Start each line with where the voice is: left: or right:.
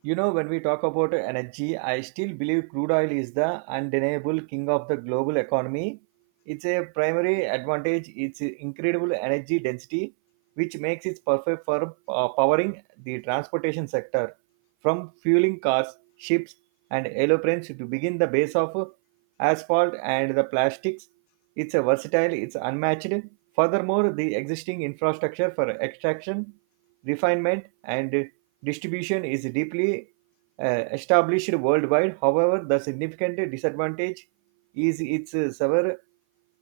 right: You know, when we talk about energy, I still believe crude oil is the undeniable king of the global economy. It's a primary advantage, its incredible energy density, which makes it perfect for powering the transportation sector, from fueling cars, ships, and aeroplanes to begin the base of asphalt and the plastics. It's a versatile, it's unmatched. Furthermore, the existing infrastructure for extraction refinement, and distribution is deeply established worldwide. However, the significant disadvantage is its severe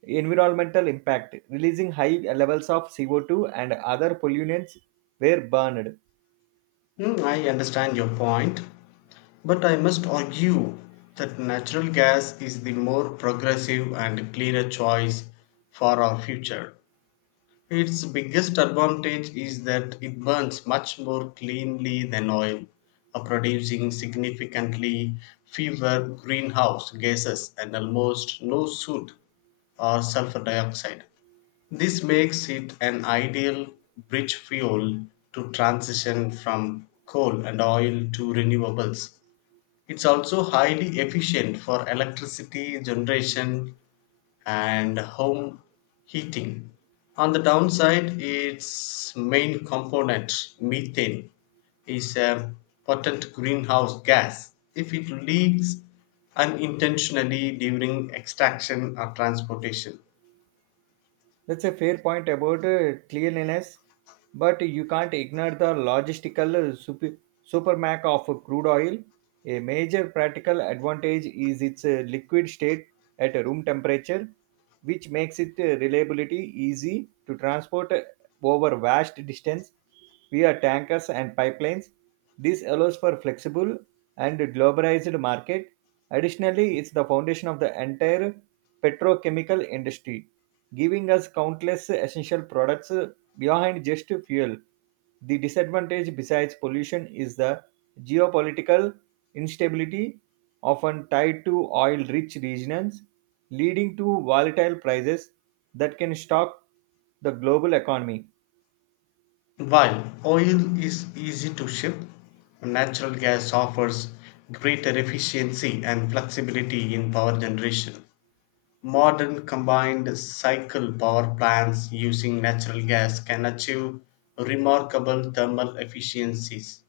right: environmental impact, releasing high levels of CO2 and other pollutants were burned.
left: Hmm, I understand your point, but I must argue that natural gas is the more progressive and cleaner choice for our future. Its biggest advantage is that it burns much more cleanly than oil, producing significantly fewer greenhouse gases and almost no soot or sulfur dioxide. This makes it an ideal bridge fuel to transition from coal and oil to renewables. It's also highly efficient for electricity generation and home heating. On the downside, its main component, methane, is a potent greenhouse gas. If it leaks unintentionally during extraction or transportation,
right: That's a fair point about cleanliness, but you can't ignore the logistical supermac of crude oil. A major practical advantage is its liquid state at room temperature, which makes it reliability easy to transport over vast distance via tankers and pipelines. This allows for flexible and globalized market. Additionally, it's the foundation of the entire petrochemical industry giving us countless essential products behind just fuel. The disadvantage besides pollution is the geopolitical instability often tied to oil-rich regions, leading to volatile prices that can shock the global economy.
left: while oil is easy to ship, natural gas offers greater efficiency and flexibility in power generation. Modern combined cycle power plants using natural gas can achieve remarkable thermal efficiencies,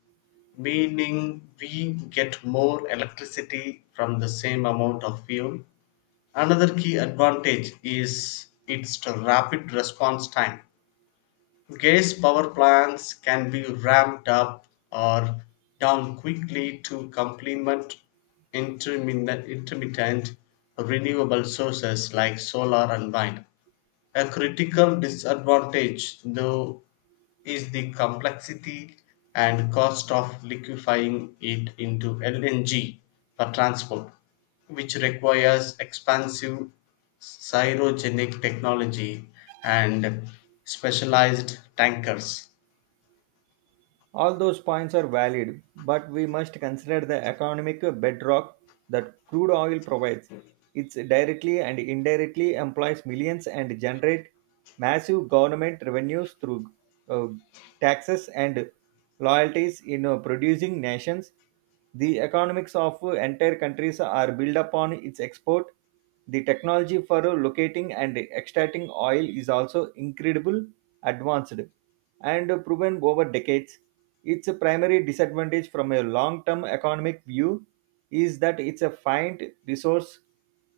left: meaning we get more electricity from the same amount of fuel. Another key advantage is its rapid response time. Gas power plants can be ramped up or down quickly to complement intermittent renewable sources like solar and wind. A critical disadvantage, though, is the complexity and cost of liquefying it into LNG for transport, which requires expensive cryogenic technology and specialized tankers.
right: All those points are valid, but we must consider the economic bedrock that crude oil provides. It directly and indirectly employs millions and generate massive government revenues through uh, taxes and loyalties in producing nations. The economics of entire countries are built upon its export. The technology for locating and extracting oil is also incredibly advanced and proven over decades. Its primary disadvantage from a long term economic view is that it's a finite resource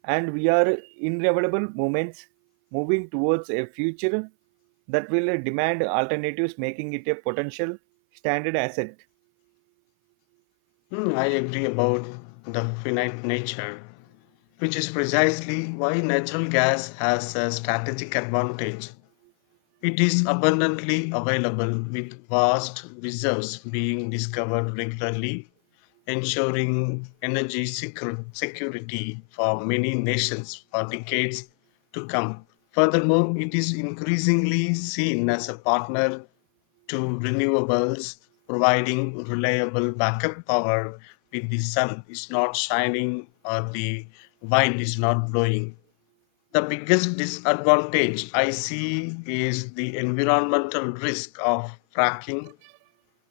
right: and we are inevitable moments moving towards a future that will demand alternatives making it a potential standard asset.
left: Hmm, I agree about the finite nature, which is precisely why natural gas has a strategic advantage. It is abundantly available, with vast reserves being discovered regularly, ensuring energy security for many nations for decades to come. Furthermore, it is increasingly seen as a partner to renewables, providing reliable backup power when the sun is not shining or the wind is not blowing. The biggest disadvantage I see is the environmental risk of fracking,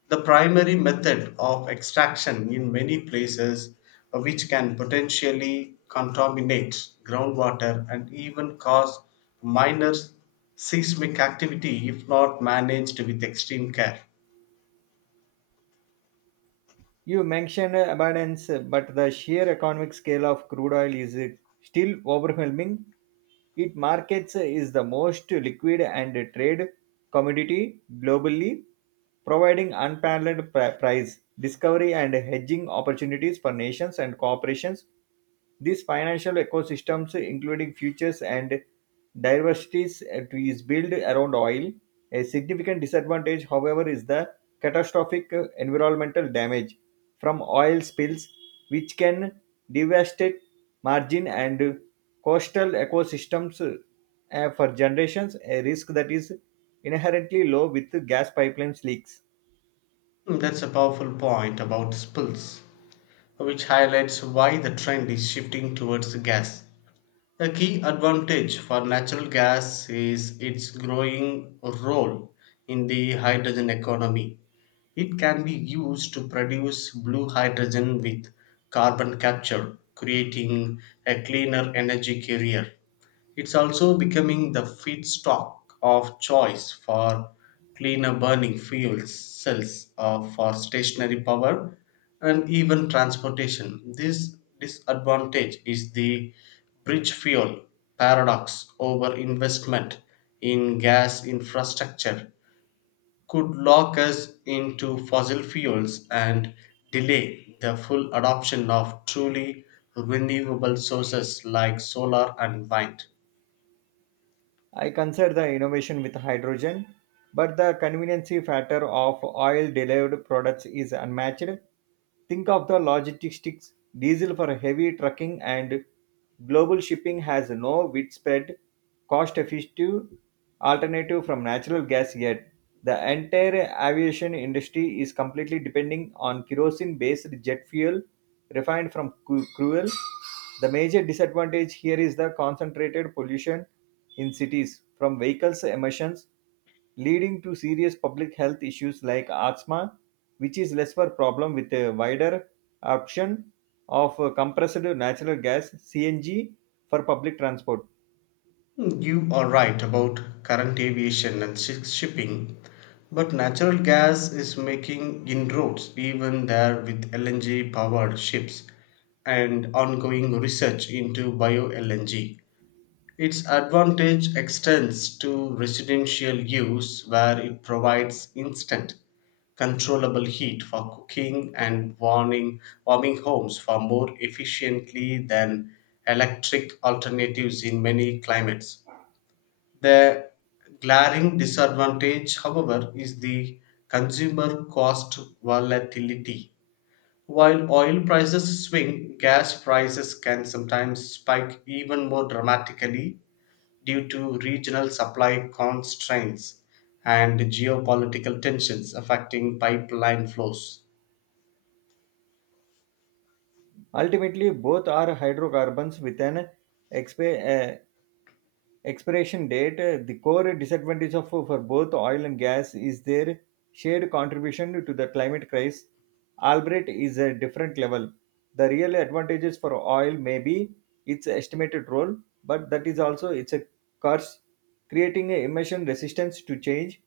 left: the primary method of extraction in many places, which can potentially contaminate groundwater and even cause minor seismic activity if not managed with extreme care.
right: You mentioned abundance, but the sheer economic scale of crude oil is still overwhelming. It markets is the most liquid and trade commodity globally, providing unparalleled price discovery and hedging opportunities for nations and corporations. These financial ecosystems, including futures and diversities, is built around oil. A significant disadvantage, however, is the catastrophic environmental damage from oil spills, which can devastate margin and coastal ecosystems for generations, a risk that is inherently low with gas pipelines leaks.
left: Mm, that's a powerful point about spills, which highlights why the trend is shifting towards gas. A key advantage for natural gas is its growing role in the hydrogen economy. It can be used to produce blue hydrogen with carbon capture, creating a cleaner energy carrier. It's also becoming the feedstock of choice for cleaner burning fuel cells or for stationary power and even transportation. This disadvantage is the bridge fuel paradox over investment in gas infrastructure could lock us into fossil fuels and delay the full adoption of truly renewable sources like solar and wind.
right: I consider the innovation with hydrogen, but the conveniency factor of oil derived products is unmatched. Think of the logistics diesel for heavy trucking and global shipping has no widespread cost effective alternative from natural gas yet. The entire aviation industry is completely depending on kerosene based jet fuel refined from fuel. The major disadvantage here is the concentrated pollution in cities from vehicles emissions, leading to serious public health issues like asthma, which is less of a problem with a wider option of compressed natural gas CNG for public transport.
left: Hmm, you are right about current aviation and shipping, but natural gas is making inroads even there with LNG powered ships and ongoing research into bio LNG. Its advantage extends to residential use where it provides instant controllable heat for cooking and warming homes far more efficiently than electric alternatives in many climates. The glaring disadvantage, however, is the consumer cost volatility. While oil prices swing, gas prices can sometimes spike even more dramatically due to regional supply constraints and geopolitical tensions affecting pipeline flows.
right: Ultimately, both are hydrocarbons with an exp- uh, expiration date. Uh, the core disadvantage of for both oil and gas is their shared contribution to the climate crisis, albeit is a different level. The real advantages for oil may be its estimated role, but that is also its a curse, creating a emission resistance to change.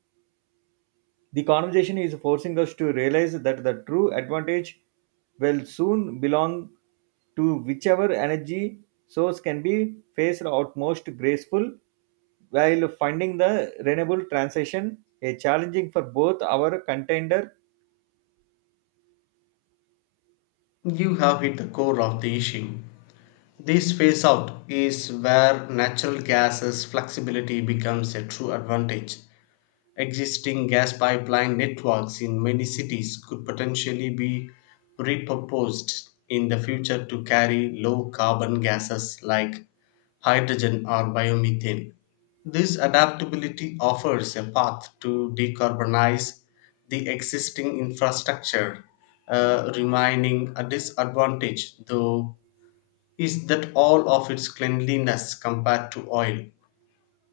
right: The conversation is forcing us to realize that the true advantage will soon belong to whichever energy source can be faced out most graceful, while finding the renewable transition a challenging for both our contender.
left: You have hit the core of the issue. This phase out is where natural gas's flexibility becomes a true advantage. Existing gas pipeline networks in many cities could potentially be repurposed in the future to carry low carbon gases like hydrogen or biomethane. This adaptability offers a path to decarbonize the existing infrastructure, remaining a disadvantage, though, is that all of its cleanliness compared to oil.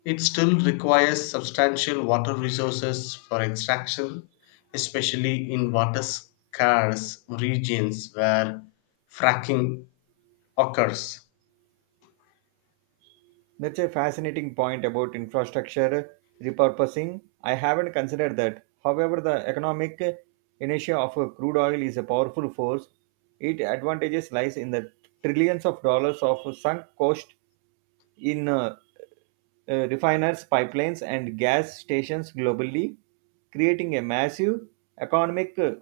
left: It still requires substantial water resources for extraction, especially in water scarce regions where fracking occurs.
right: That's a fascinating point about infrastructure repurposing. I haven't considered that. However, the economic inertia of a crude oil is a powerful force. Its advantages lies in the trillions of dollars of sunk cost in refiners, pipelines, and gas stations globally, creating a massive economic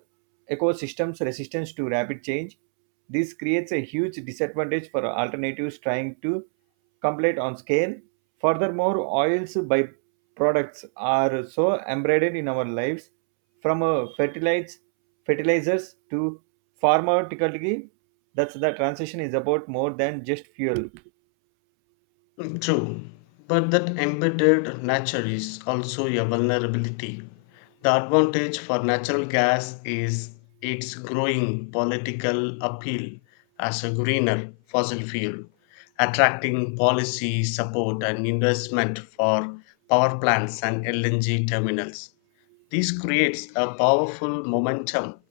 right: ecosystem's resistance to rapid change. This creates a huge disadvantage for alternatives trying to compete on scale. Furthermore, oils byproducts are so embedded in our lives, from fertilizers to pharmaceuticals. That's the transition is about more than just fuel.
left: Mm, true, but that embedded nature is also a vulnerability. The advantage for natural gas is its growing political appeal as a greener fossil fuel, attracting policy support and investment for power plants and LNG terminals. This creates a powerful momentum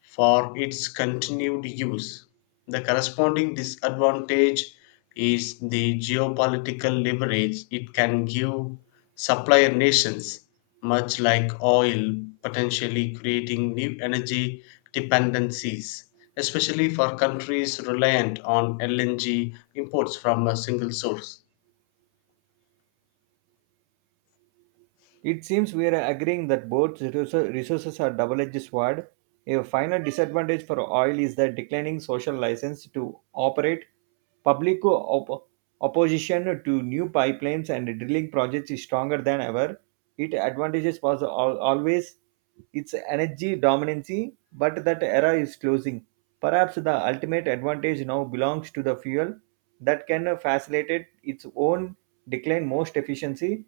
left: for its continued use. The corresponding disadvantage is the geopolitical leverage it can give supplier nations, much like oil, potentially creating new energy dependencies, especially for countries reliant on LNG imports from a single source.
right: It seems we are agreeing that both resources are double edged sword. A final disadvantage for oil is the declining social license to operate. Public opposition to new pipelines and drilling projects is stronger than ever. Its advantages was always its energy dominancy, but that era is closing. Perhaps the ultimate advantage now belongs to the fuel that can facilitate its own decline most efficiency,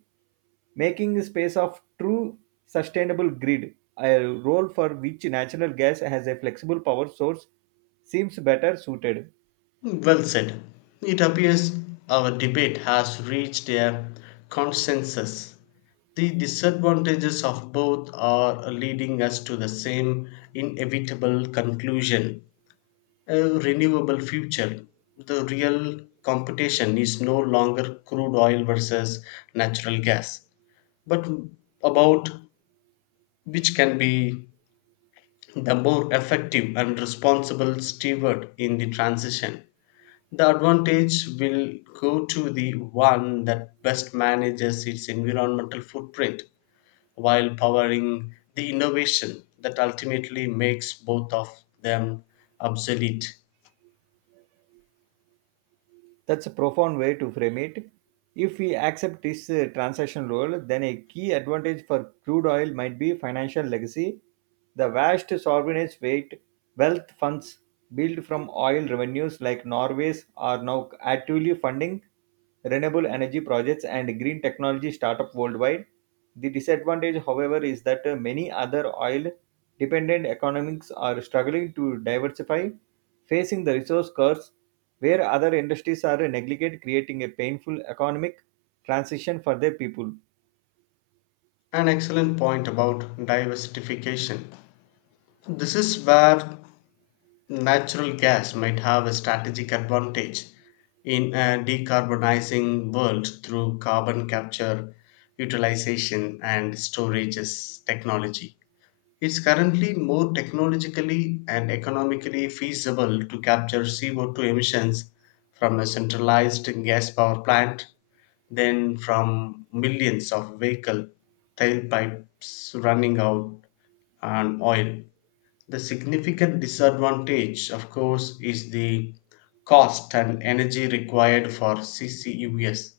right: making space of true sustainable grid, a role for which natural gas has a flexible power source seems better suited.
left: Well said. It appears our debate has reached a consensus. The disadvantages of both are leading us to the same inevitable conclusion, a renewable future. The real competition is no longer crude oil versus natural gas, but about which can be the more effective and responsible steward in the transition. The advantage will go to the one that best manages its environmental footprint while powering the innovation that ultimately makes both of them obsolete.
right: That's a profound way to frame it. If we accept this transaction role, then a key advantage for crude oil might be financial legacy. The vast sovereign weight wealth funds built from oil revenues like Norway's are now actively funding renewable energy projects and green technology startup worldwide. The disadvantage, however, is that many other oil dependent economies are struggling to diversify, facing the resource curse where other industries are neglected, creating a painful economic transition for their people.
left: An excellent point about diversification. This is where natural gas might have a strategic advantage in a decarbonizing world through carbon capture, utilization, and storage technology. It's currently more technologically and economically feasible to capture CO2 emissions from a centralized gas power plant than from millions of vehicle tailpipes running out on oil. The significant disadvantage, of course, is the cost and energy required for CCUS,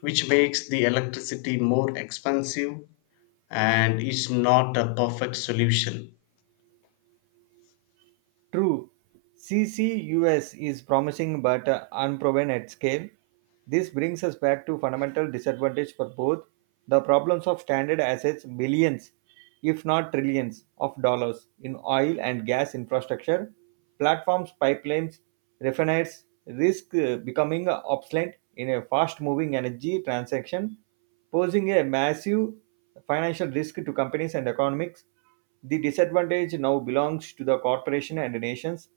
left: which makes the electricity more expensive and is not a perfect solution.
right: True, CCUS is promising but unproven at scale. This brings us back to fundamental disadvantage for both the problems of stranded assets, billions, if not trillions, of dollars in oil and gas infrastructure, platforms, pipelines, refineries, risk becoming obsolete in a fast moving energy transaction, posing a massive financial risk to companies and economics. The disadvantage now belongs to the corporation and nations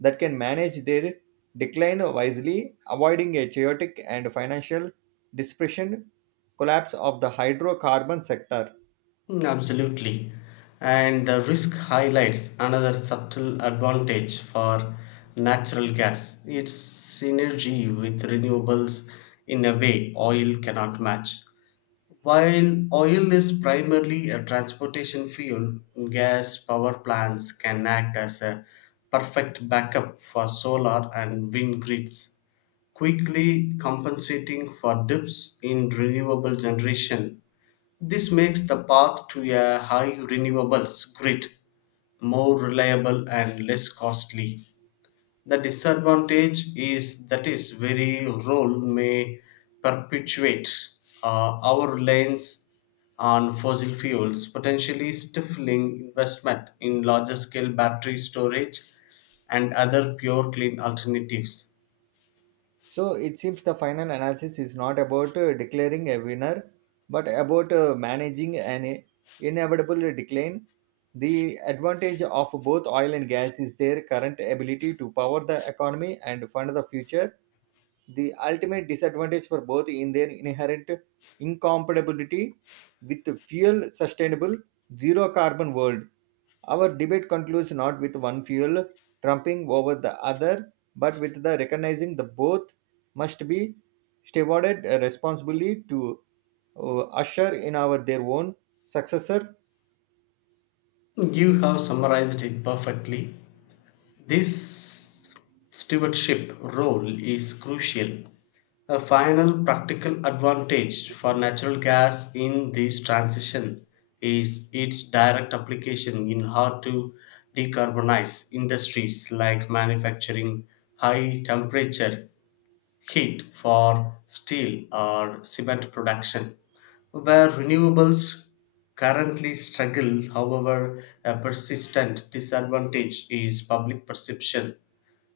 right: that can manage their decline wisely, avoiding a chaotic and financial dispersion collapse of the hydrocarbon sector.
left: Mm, absolutely. And the risk highlights another subtle advantage for natural gas, its synergy with renewables in a way oil cannot match. While oil is primarily a transportation fuel, gas power plants can act as a perfect backup for solar and wind grids, quickly compensating for dips in renewable generation. This makes the path to a high renewables grid more reliable and less costly. The disadvantage is that its very role may perpetuate our reliance on fossil fuels, potentially stifling investment in larger scale battery storage and other pure clean alternatives.
right: So it seems the final analysis is not about declaring a winner, but about managing an inevitable decline. The advantage of both oil and gas is their current ability to power the economy and fund the future. The ultimate disadvantage for both in their inherent incompatibility with the fuel sustainable zero carbon world. Our debate concludes not with one fuel trumping over the other, but with the recognizing the both must be stewarded responsibly to usher in our their own successor.
left: You have summarized it perfectly. This stewardship role is crucial. A final practical advantage for natural gas in this transition is its direct application in hard to decarbonize industries like manufacturing, high temperature heat for steel or cement production. Where renewables currently struggle, however, a persistent disadvantage is public perception.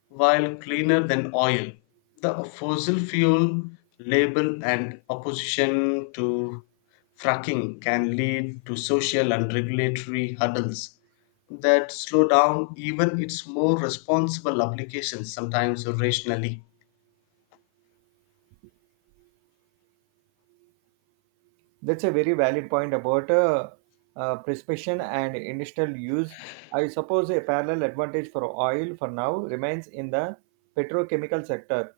left: While cleaner than oil, the fossil fuel label and opposition to fracking can lead to social and regulatory hurdles that slow down even its more responsible applications, sometimes irrationally.
right: That's a very valid point about prescription and industrial use. I suppose a parallel advantage for oil for now remains in the petrochemical sector.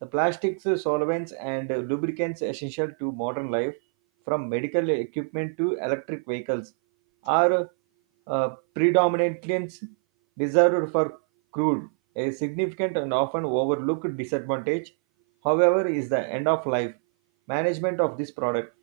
right: The plastics, solvents, and lubricants essential to modern life, from medical equipment to electric vehicles, are uh, predominantly reserved for crude. A significant and often overlooked disadvantage, however, is the end of life management of this product,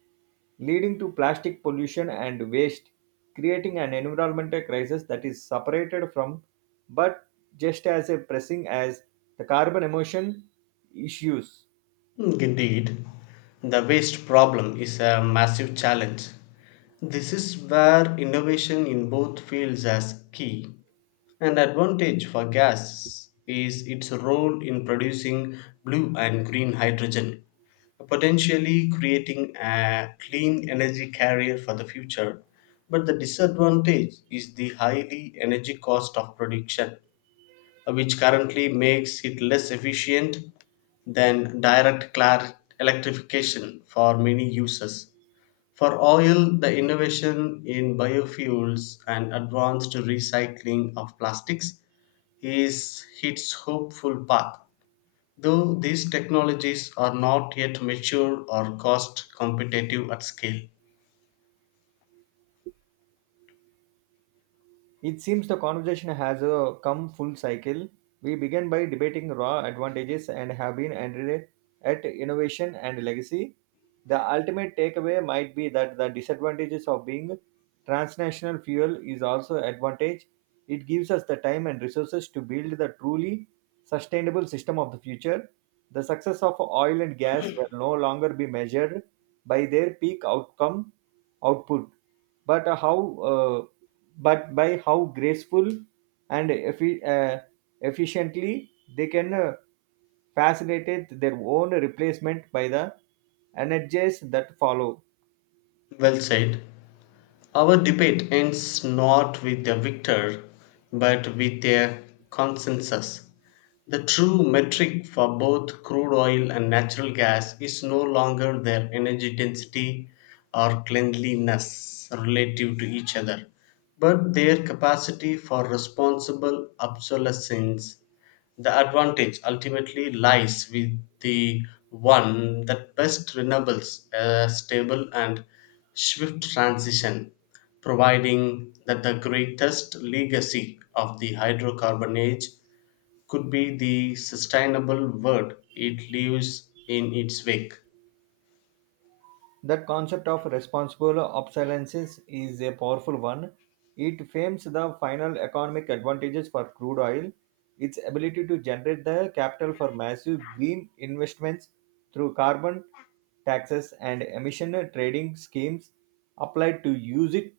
right: leading to plastic pollution and waste, creating an environmental crisis that is separated from but just as a pressing as the carbon emission issues.
left: Hmm, indeed, the waste problem is a massive challenge. This is where innovation in both fields is key. An advantage for gas is its role in producing blue and green hydrogen, potentially creating a clean energy carrier for the future. But the disadvantage is the highly energy cost of production which currently makes it less efficient than direct electrification for many uses. For oil, the innovation in biofuels and advanced recycling of plastics is its hopeful path. Though these technologies are not yet mature or cost competitive at scale.
right: It seems the conversation has come full cycle. We began by debating raw advantages and have been ended at innovation and legacy. The ultimate takeaway might be that the disadvantages of being transnational fuel is also advantage. It gives us the time and resources to build the truly sustainable system of the future. The success of oil and gas will no longer be measured by their peak outcome output, but how but by how graceful and efficiently they can facilitate their own replacement by the energies that follow.
left: Well said. Our debate ends not with a victor but with a consensus. The true metric for both crude oil and natural gas is no longer their energy density or cleanliness relative to each other, but their capacity for responsible obsolescence. The advantage ultimately lies with the one that best resembles a stable and swift transition, providing that the greatest legacy of the hydrocarbon age could be the sustainable world it leaves in its wake.
right: That concept of responsible obsolescence is a powerful one. It frames the final economic advantages for crude oil, its ability to generate the capital for massive green investments through carbon taxes and emission trading schemes applied to use it.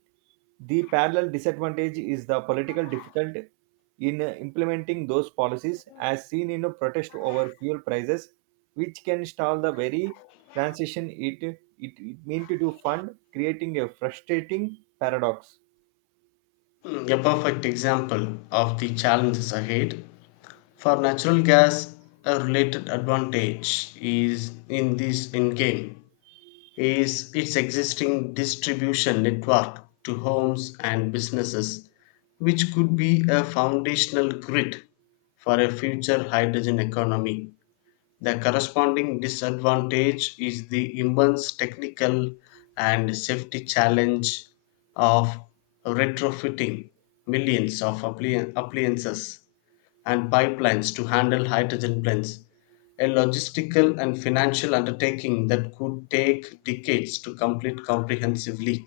right: The parallel disadvantage is the political difficulty in implementing those policies, as seen in a protest over fuel prices, which can stall the very transition it meant to fund, creating a frustrating paradox.
left: Mm, a perfect example of the challenges ahead. For natural gas, a related advantage is in this endgame is its existing distribution network to homes and businesses, which could be a foundational grid for a future hydrogen economy. The corresponding disadvantage is the immense technical and safety challenge of retrofitting millions of appliances and pipelines to handle hydrogen blends, a logistical and financial undertaking that could take decades to complete comprehensively.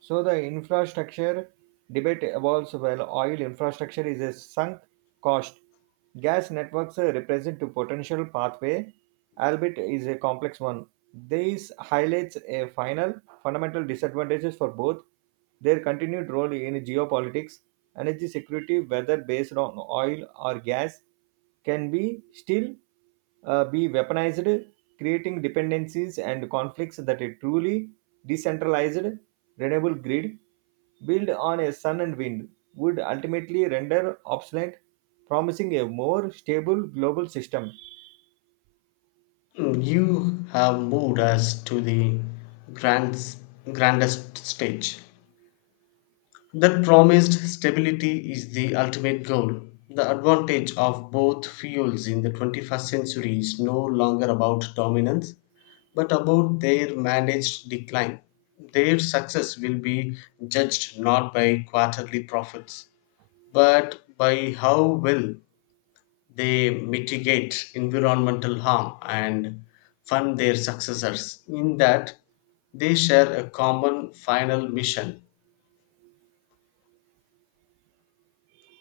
right: So the infrastructure debate evolves while oil infrastructure is a sunk cost. Gas networks represent a potential pathway, albeit is a complex one. This highlights a final fundamental disadvantages for both their continued role in geopolitics, energy security, whether based on oil or gas, can be still be weaponized, creating dependencies and conflicts that a truly decentralized renewable grid built on a sun and wind would ultimately render obsolete, promising a more stable global system.
left: Mm, you have moved us to the grand, grandest stage. That promised stability is the ultimate goal. The advantage of both fuels in the 21st century is no longer about dominance, but about their managed decline. Their success will be judged not by quarterly profits, but by how well they mitigate environmental harm and fund their successors. In that, they share a common final mission.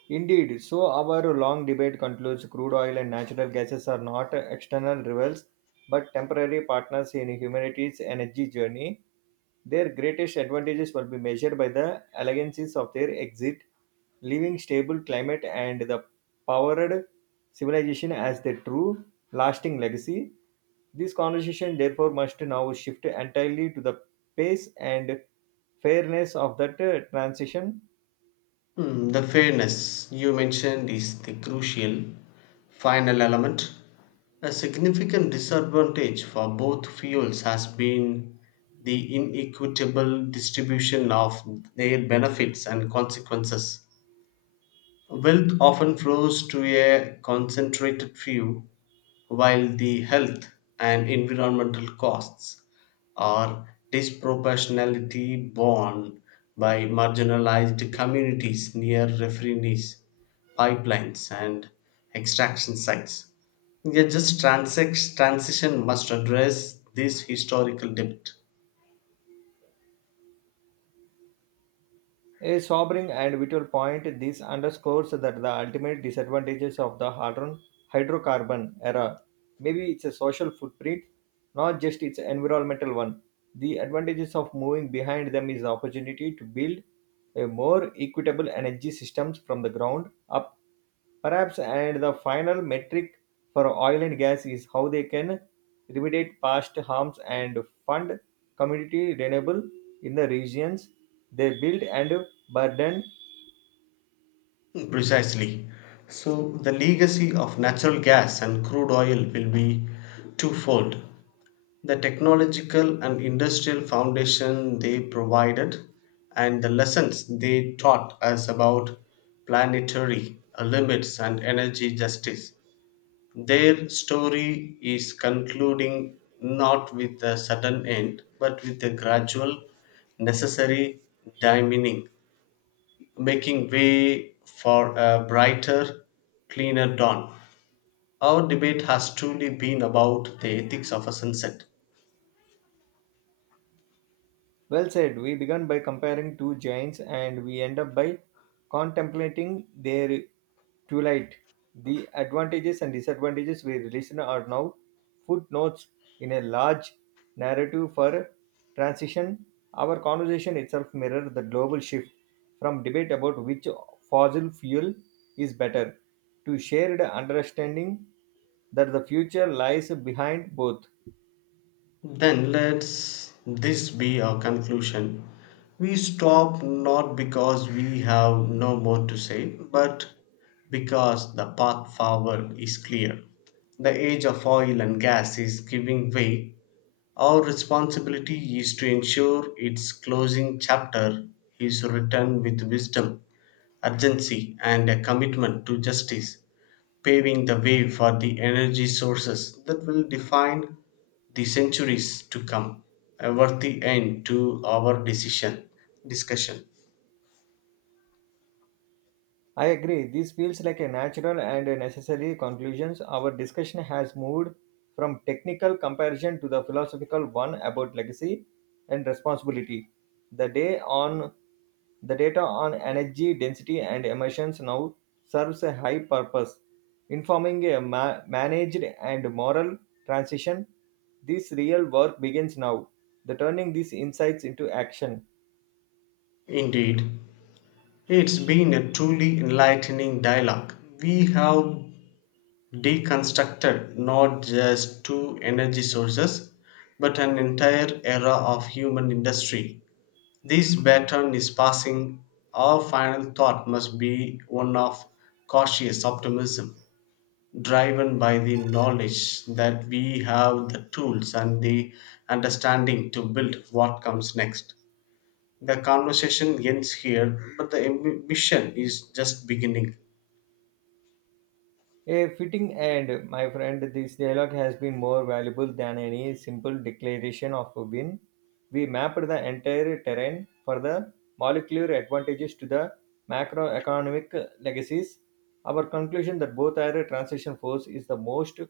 right: Indeed, so our long debate concludes crude oil and natural gases are not external rivals but temporary partners in humanity's energy journey. Their greatest advantages will be measured by the allegancies of their exit, leaving stable climate and the powered civilization as their true lasting legacy. This conversation therefore must now shift entirely to the pace and fairness of that transition.
left: Hmm, the fairness you mentioned is the crucial final element. A significant disadvantage for both fuels has been the inequitable distribution of their benefits and consequences. Wealth often flows to a concentrated few, while the health and environmental costs are disproportionately borne by marginalized communities near refineries, pipelines, and extraction sites. Yet, just transition must address this historical debt.
right: A sobering and vital point, this underscores that the ultimate disadvantages of the hydrocarbon era maybe it's a social footprint, not just its environmental one. The advantages of moving behind them is the opportunity to build a more equitable energy systems from the ground up. Perhaps, and the final metric for oil and gas is how they can remediate past harms and fund community renewable in the regions they build and burden.
left: Precisely. So, the legacy of natural gas and crude oil will be twofold, the technological and industrial foundation they provided, and the lessons they taught us about planetary limits and energy justice. Their story is concluding not with a sudden end, but with a gradual, necessary dimining making way for a brighter, cleaner dawn. Our debate has truly been about the ethics of a sunset.
right: Well said. We began by comparing two giants and we end up by contemplating their twilight. The advantages and disadvantages we listen are now footnotes in a large narrative for transition. Our conversation itself mirrors the global shift from debate about which fossil fuel is better to shared understanding that the future lies behind both.
left: Then let's this be our conclusion. We stop not because we have no more to say, but because the path forward is clear. The age of oil and gas is giving way. Our responsibility is to ensure its closing chapter is written with wisdom, urgency, and a commitment to justice, paving the way for the energy sources that will define the centuries to come. A worthy end to our decision discussion.
right: I agree. This feels like a natural and a necessary conclusion. Our discussion has moved from technical comparison to the philosophical one about legacy and responsibility. The day on the data on energy density and emissions now serves a high purpose, informing a managed and moral transition. This real work begins now, the turning these insights into action.
left: Indeed, it's been a truly enlightening dialogue. We have deconstructed not just two energy sources but an entire era of human industry. This pattern is passing. Our final thought must be one of cautious optimism, driven by the knowledge that we have the tools and the understanding to build what comes next. The conversation ends here, but the ambition is just beginning.
right: A fitting end, my friend. This dialogue has been more valuable than any simple declaration of a win. We mapped the entire terrain for the molecular advantages to the macroeconomic legacies. Our conclusion that both are transition force is the most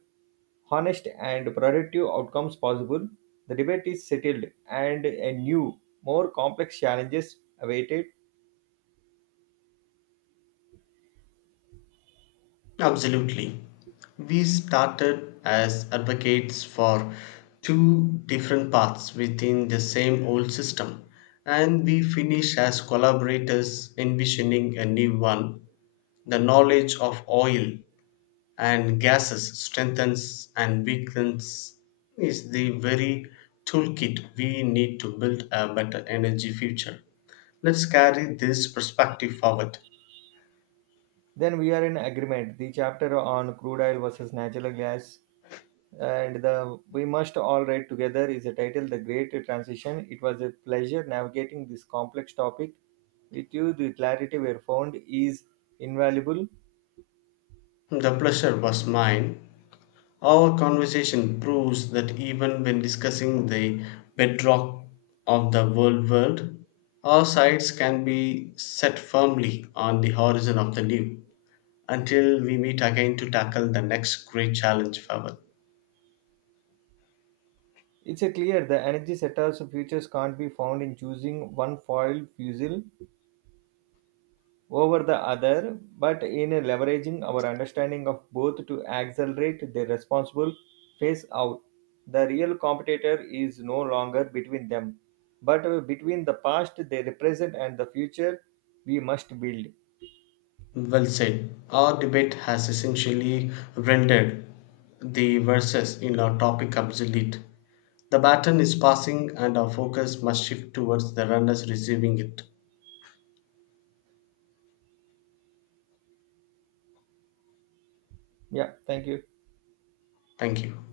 right: honest and productive outcomes possible. The debate is settled, and a new, more complex challenges awaited.
left: Absolutely. We started as advocates for two different paths within the same old system, and we finish as collaborators envisioning a new one. The knowledge of oil and gases strengthens and weakens is the very toolkit we need to build a better energy future. Let's carry this perspective forward.
right: Then we are in agreement. The chapter on crude oil versus natural gas and the We Must All write Together is the title, The Great Transition. It was a pleasure navigating this complex topic with you. The clarity we have found is invaluable.
left: The pleasure was mine. Our conversation proves that even when discussing the bedrock of the world, our sights can be set firmly on the horizon of the new until we meet again to tackle the next great challenge forward.
right: It's a clear the energy setups of futures can't be found in choosing one foil fuel over the other, but in leveraging our understanding of both to accelerate their responsible phase out. The real competitor is no longer between them, but between the past they represent and the future we must build.
left: Well said. Our debate has essentially rendered the verses in our topic obsolete. The baton is passing and our focus must shift towards the runners receiving it.
right: Yeah, thank you.
left: Thank you.